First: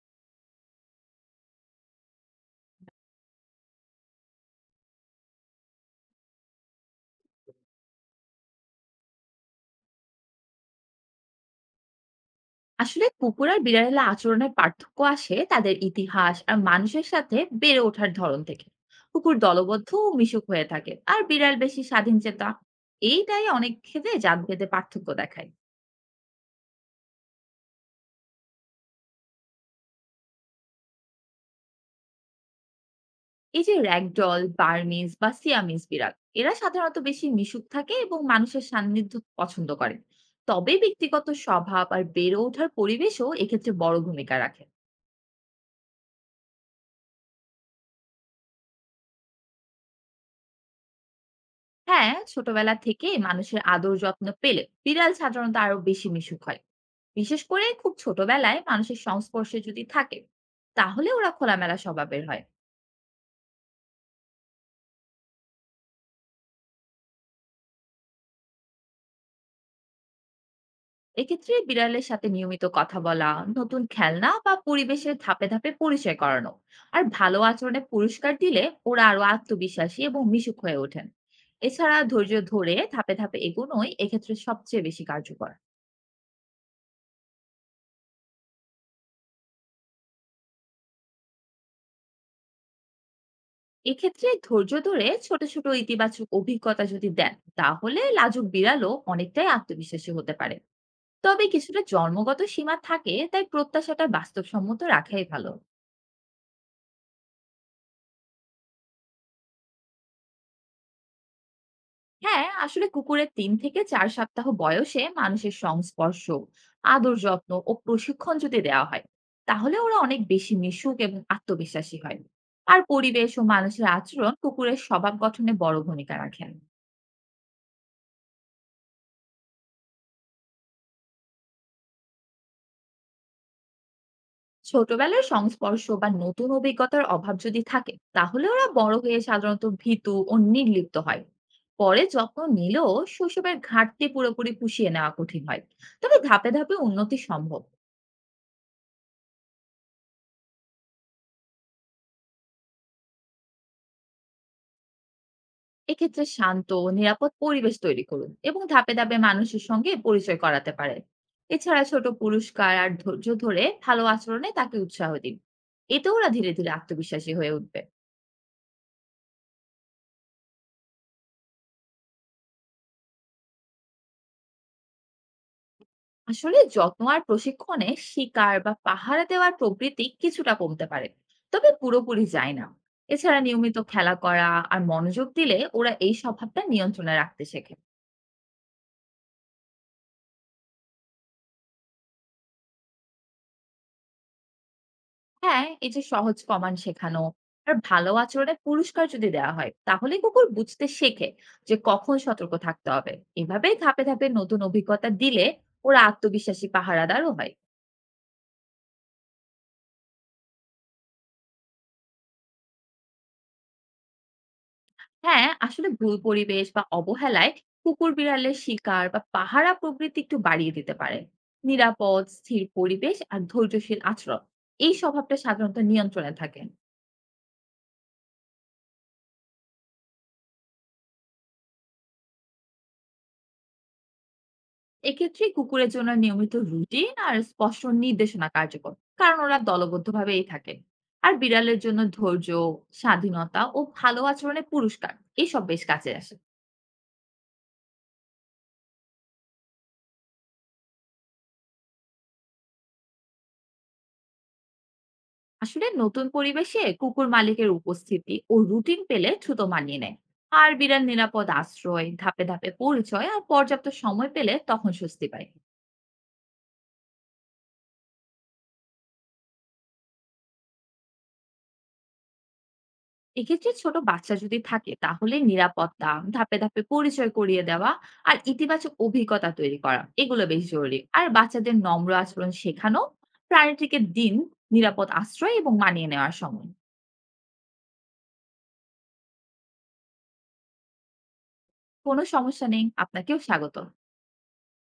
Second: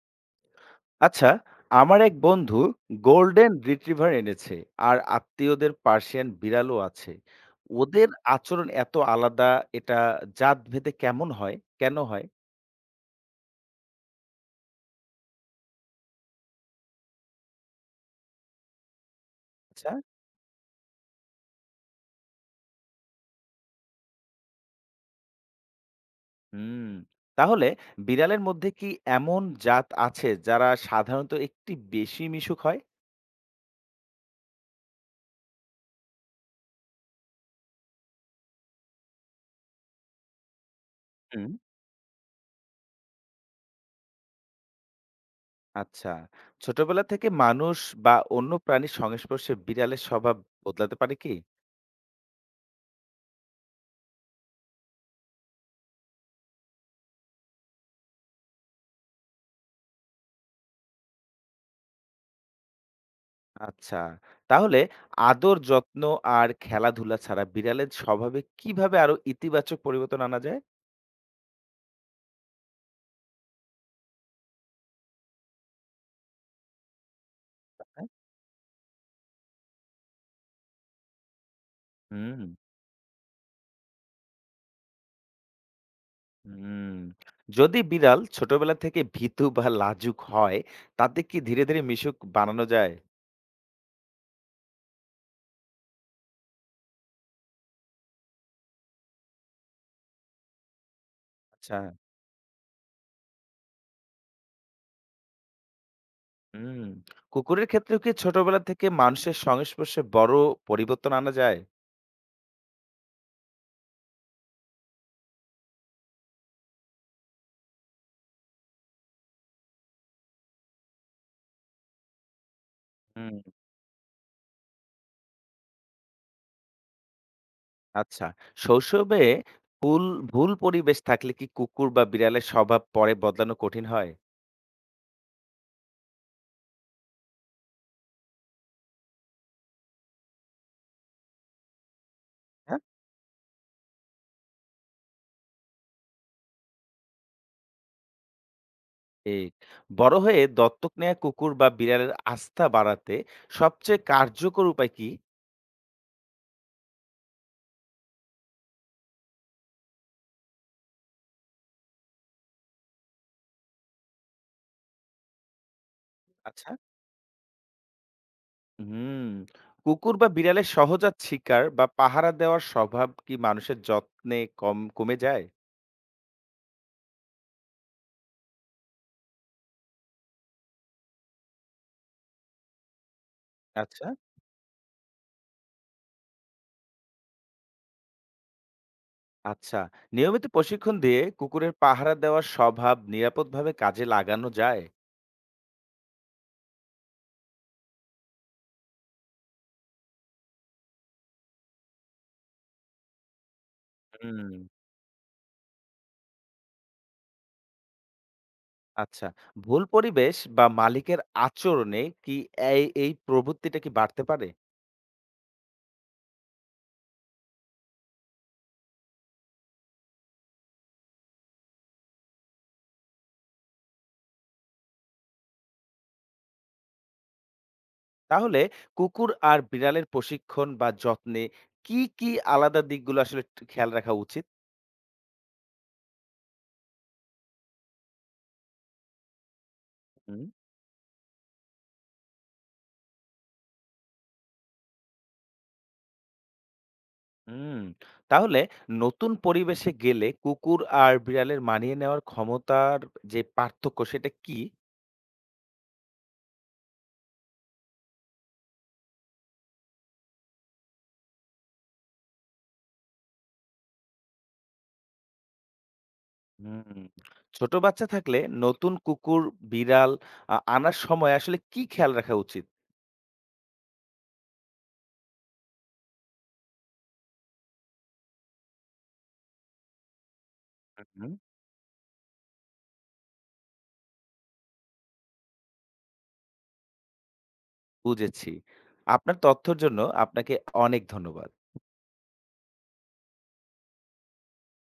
আচ্ছা, আমার এক বন্ধু গোল্ডেন রিট্রিভার এনেছে আর আত্মীয়দের পার্সিয়ান বিড়ালও আছে। ওদের আচরণ এত আলাদা, এটা জাত ভেদে কেমন হয়, কেন হয়? আসলে কুকুর আর বিড়ালের আচরণের পার্থক্য আসে তাদের ইতিহাস আর মানুষের সাথে বেড়ে ওঠার ধরন থেকে। কুকুর দলবদ্ধ আচ্ছা। ও মিশুক হয়ে থাকে আর বিড়াল বেশি স্বাধীন চেতা। এইটাই অনেক ক্ষেত্রে জাতভেদে পার্থক্য দেখায়। হুম। তাহলে বিড়ালের মধ্যে কি এমন জাত আছে যারা সাধারণত একটি বেশি মিশুক হয়? এই যে র্যাগডল, বার্মিজ বা সিয়ামিজ বিড়াল, এরা সাধারণত বেশি মিশুক থাকে এবং মানুষের সান্নিধ্য পছন্দ করে। তবে ব্যক্তিগত হুম। স্বভাব আর বেড়ে ওঠার পরিবেশও এক্ষেত্রে বড় ভূমিকা রাখে। আচ্ছা, ছোটবেলা থেকে মানুষ বা অন্য প্রাণীর সংস্পর্শে বিড়ালের স্বভাব বদলাতে পারে কি? হ্যাঁ, ছোটবেলা থেকে মানুষের আদর যত্ন পেলে বিড়াল সাধারণত আরো বেশি মিশুক হয়। বিশেষ করে খুব ছোটবেলায় মানুষের সংস্পর্শে যদি থাকে, তাহলে ওরা খোলামেলা স্বভাবের হয়। আচ্ছা। তাহলে আদর, যত্ন আর খেলাধুলা ছাড়া বিড়ালের স্বভাবে কিভাবে আরো ইতিবাচক পরিবর্তন আনা যায়? এক্ষেত্রে বিড়ালের সাথে নিয়মিত কথা বলা, নতুন খেলনা বা পরিবেশের ধাপে ধাপে পরিচয় করানো, আর ভালো আচরণে হ্যাঁ। পুরস্কার দিলে ওরা আরো আত্মবিশ্বাসী এবং মিশুক হয়ে ওঠেন। এছাড়া ধৈর্য হুম, ধরে ধাপে ধাপে এগোনোই এক্ষেত্রে সবচেয়ে বেশি কার্যকর। হুম। যদি বিড়াল ছোটবেলা থেকে ভীতু বা লাজুক হয়, তাতে কি ধীরে ধীরে মিশুক বানানো যায়? এক্ষেত্রে ধৈর্য ধরে ছোট ছোট ইতিবাচক অভিজ্ঞতা যদি দেন, তাহলে লাজুক বিড়ালও অনেকটাই আত্মবিশ্বাসী হতে পারে। তবে আচ্ছা, কিছুটা জন্মগত সীমা থাকে, তাই প্রত্যাশাটা বাস্তবসম্মত রাখাই ভালো। হুম। কুকুরের ক্ষেত্রেও কি ছোটবেলা থেকে মানুষের সংস্পর্শে বড় পরিবর্তন আনা যায়? হ্যাঁ, আসলে কুকুরের তিন থেকে চার সপ্তাহ বয়সে মানুষের সংস্পর্শ, আদর যত্ন ও প্রশিক্ষণ যদি দেওয়া হয়, তাহলে ওরা অনেক বেশি মিশুক এবং আত্মবিশ্বাসী হয়। আর পরিবেশ হুম। ও মানুষের আচরণ কুকুরের স্বভাব গঠনে বড় ভূমিকা রাখেন। আচ্ছা। শৈশবে ভুল ভুল পরিবেশ থাকলে কি কুকুর বা বিড়ালের স্বভাব পরে বদলানো কঠিন হয়? ছোটবেলায় সংস্পর্শ বা নতুন অভিজ্ঞতার অভাব যদি থাকে, তাহলে ওরা বড় হয়ে সাধারণত ভীতু ও নির্লিপ্ত হয়। পরে যত্ন নিলেও শৈশবের ঘাটতি পুরোপুরি পুষিয়ে নেওয়া কঠিন হয়। তবে ধাপে ধাপে উন্নতি সম্ভব। ঠিক। বড় হয়ে দত্তক নেয়া কুকুর বা বিড়ালের আস্থা বাড়াতে সবচেয়ে কার্যকর উপায় কি? এক্ষেত্রে শান্ত ও নিরাপদ পরিবেশ তৈরি করুন এবং ধাপে ধাপে মানুষের সঙ্গে পরিচয় করাতে পারেন। এছাড়া ছোট পুরস্কার আর ধৈর্য ধরে ভালো আচরণে তাকে উৎসাহ দিন। এতে ওরা ধীরে ধীরে আচ্ছা। আত্মবিশ্বাসী হয়ে উঠবে। হুম। কুকুর বা বিড়ালের সহজাত শিকার বা পাহারা দেওয়ার স্বভাব কি মানুষের যত্নে কম কমে যায়? আসলে যত্ন আর প্রশিক্ষণে শিকার বা পাহারা দেওয়ার প্রবৃত্তি কিছুটা কমতে পারে, তবে পুরোপুরি যায় না। এছাড়া নিয়মিত আচ্ছা, খেলা করা আর মনোযোগ দিলে ওরা এই স্বভাবটা নিয়ন্ত্রণে রাখতে শেখে। আচ্ছা, নিয়মিত প্রশিক্ষণ দিয়ে কুকুরের পাহারা দেওয়ার স্বভাব নিরাপদভাবে কাজে লাগানো যায়? হ্যাঁ, এই যে সহজ কমান্ড শেখানো আর ভালো আচরণের পুরস্কার যদি দেওয়া হয়, তাহলে কুকুর বুঝতে শেখে যে কখন সতর্ক থাকতে হবে। এভাবেই ধাপে ধাপে নতুন হুম। অভিজ্ঞতা দিলে ওরা আত্মবিশ্বাসী পাহারাদারও হয়। আচ্ছা, ভুল পরিবেশ বা মালিকের আচরণে কি এই এই প্রবৃত্তিটা কি বাড়তে পারে? হ্যাঁ, আসলে ভুল পরিবেশ বা অবহেলায় কুকুর বিড়ালের শিকার বা পাহারা প্রবৃত্তি একটু বাড়িয়ে দিতে পারে। নিরাপদ, স্থির পরিবেশ আর ধৈর্যশীল আচরণ এই স্বভাবটা সাধারণত নিয়ন্ত্রণে থাকে। তাহলে কুকুর আর বিড়ালের প্রশিক্ষণ বা যত্নে কি আলাদা দিকগুলো আসলে একটু খেয়াল রাখা উচিত? এক্ষেত্রে কুকুরের জন্য নিয়মিত রুটিন আর স্পষ্ট নির্দেশনা কার্যকর, কারণ ওরা হুম। দলবদ্ধভাবেই থাকে। আর বিড়ালের জন্য ধৈর্য, স্বাধীনতা ও ভালো আচরণের পুরস্কার এসব বেশ কাজে আসে। হুম, তাহলে নতুন পরিবেশে গেলে কুকুর আর বিড়ালের মানিয়ে নেওয়ার ক্ষমতার যে পার্থক্য সেটা কি? আসলে নতুন পরিবেশে কুকুর মালিকের উপস্থিতি ও রুটিন পেলে দ্রুত মানিয়ে নেয়। আর বিড়াল নিরাপদ আশ্রয়, ধাপে ধাপে পরিচয় আর পর্যাপ্ত সময় পেলে তখন স্বস্তি পায়। হুম। ছোট বাচ্চা থাকলে নতুন কুকুর, বিড়াল আনার সময় আসলে কি খেয়াল রাখা উচিত? এক্ষেত্রে ছোট বাচ্চা যদি থাকে, তাহলে নিরাপত্তা, ধাপে ধাপে পরিচয় করিয়ে দেওয়া আর ইতিবাচক অভিজ্ঞতা তৈরি করা, এগুলো বেশ জরুরি। হুম, আর হুম। বাচ্চাদের নম্র আচরণ শেখানো, প্রাণীটিকে দিন নিরাপদ আশ্রয় এবং মানিয়ে নেওয়ার সময়। বুঝেছি। আপনার তথ্যর জন্য আপনাকে অনেক ধন্যবাদ। কোনো সমস্যা নেই, আপনাকেও স্বাগত।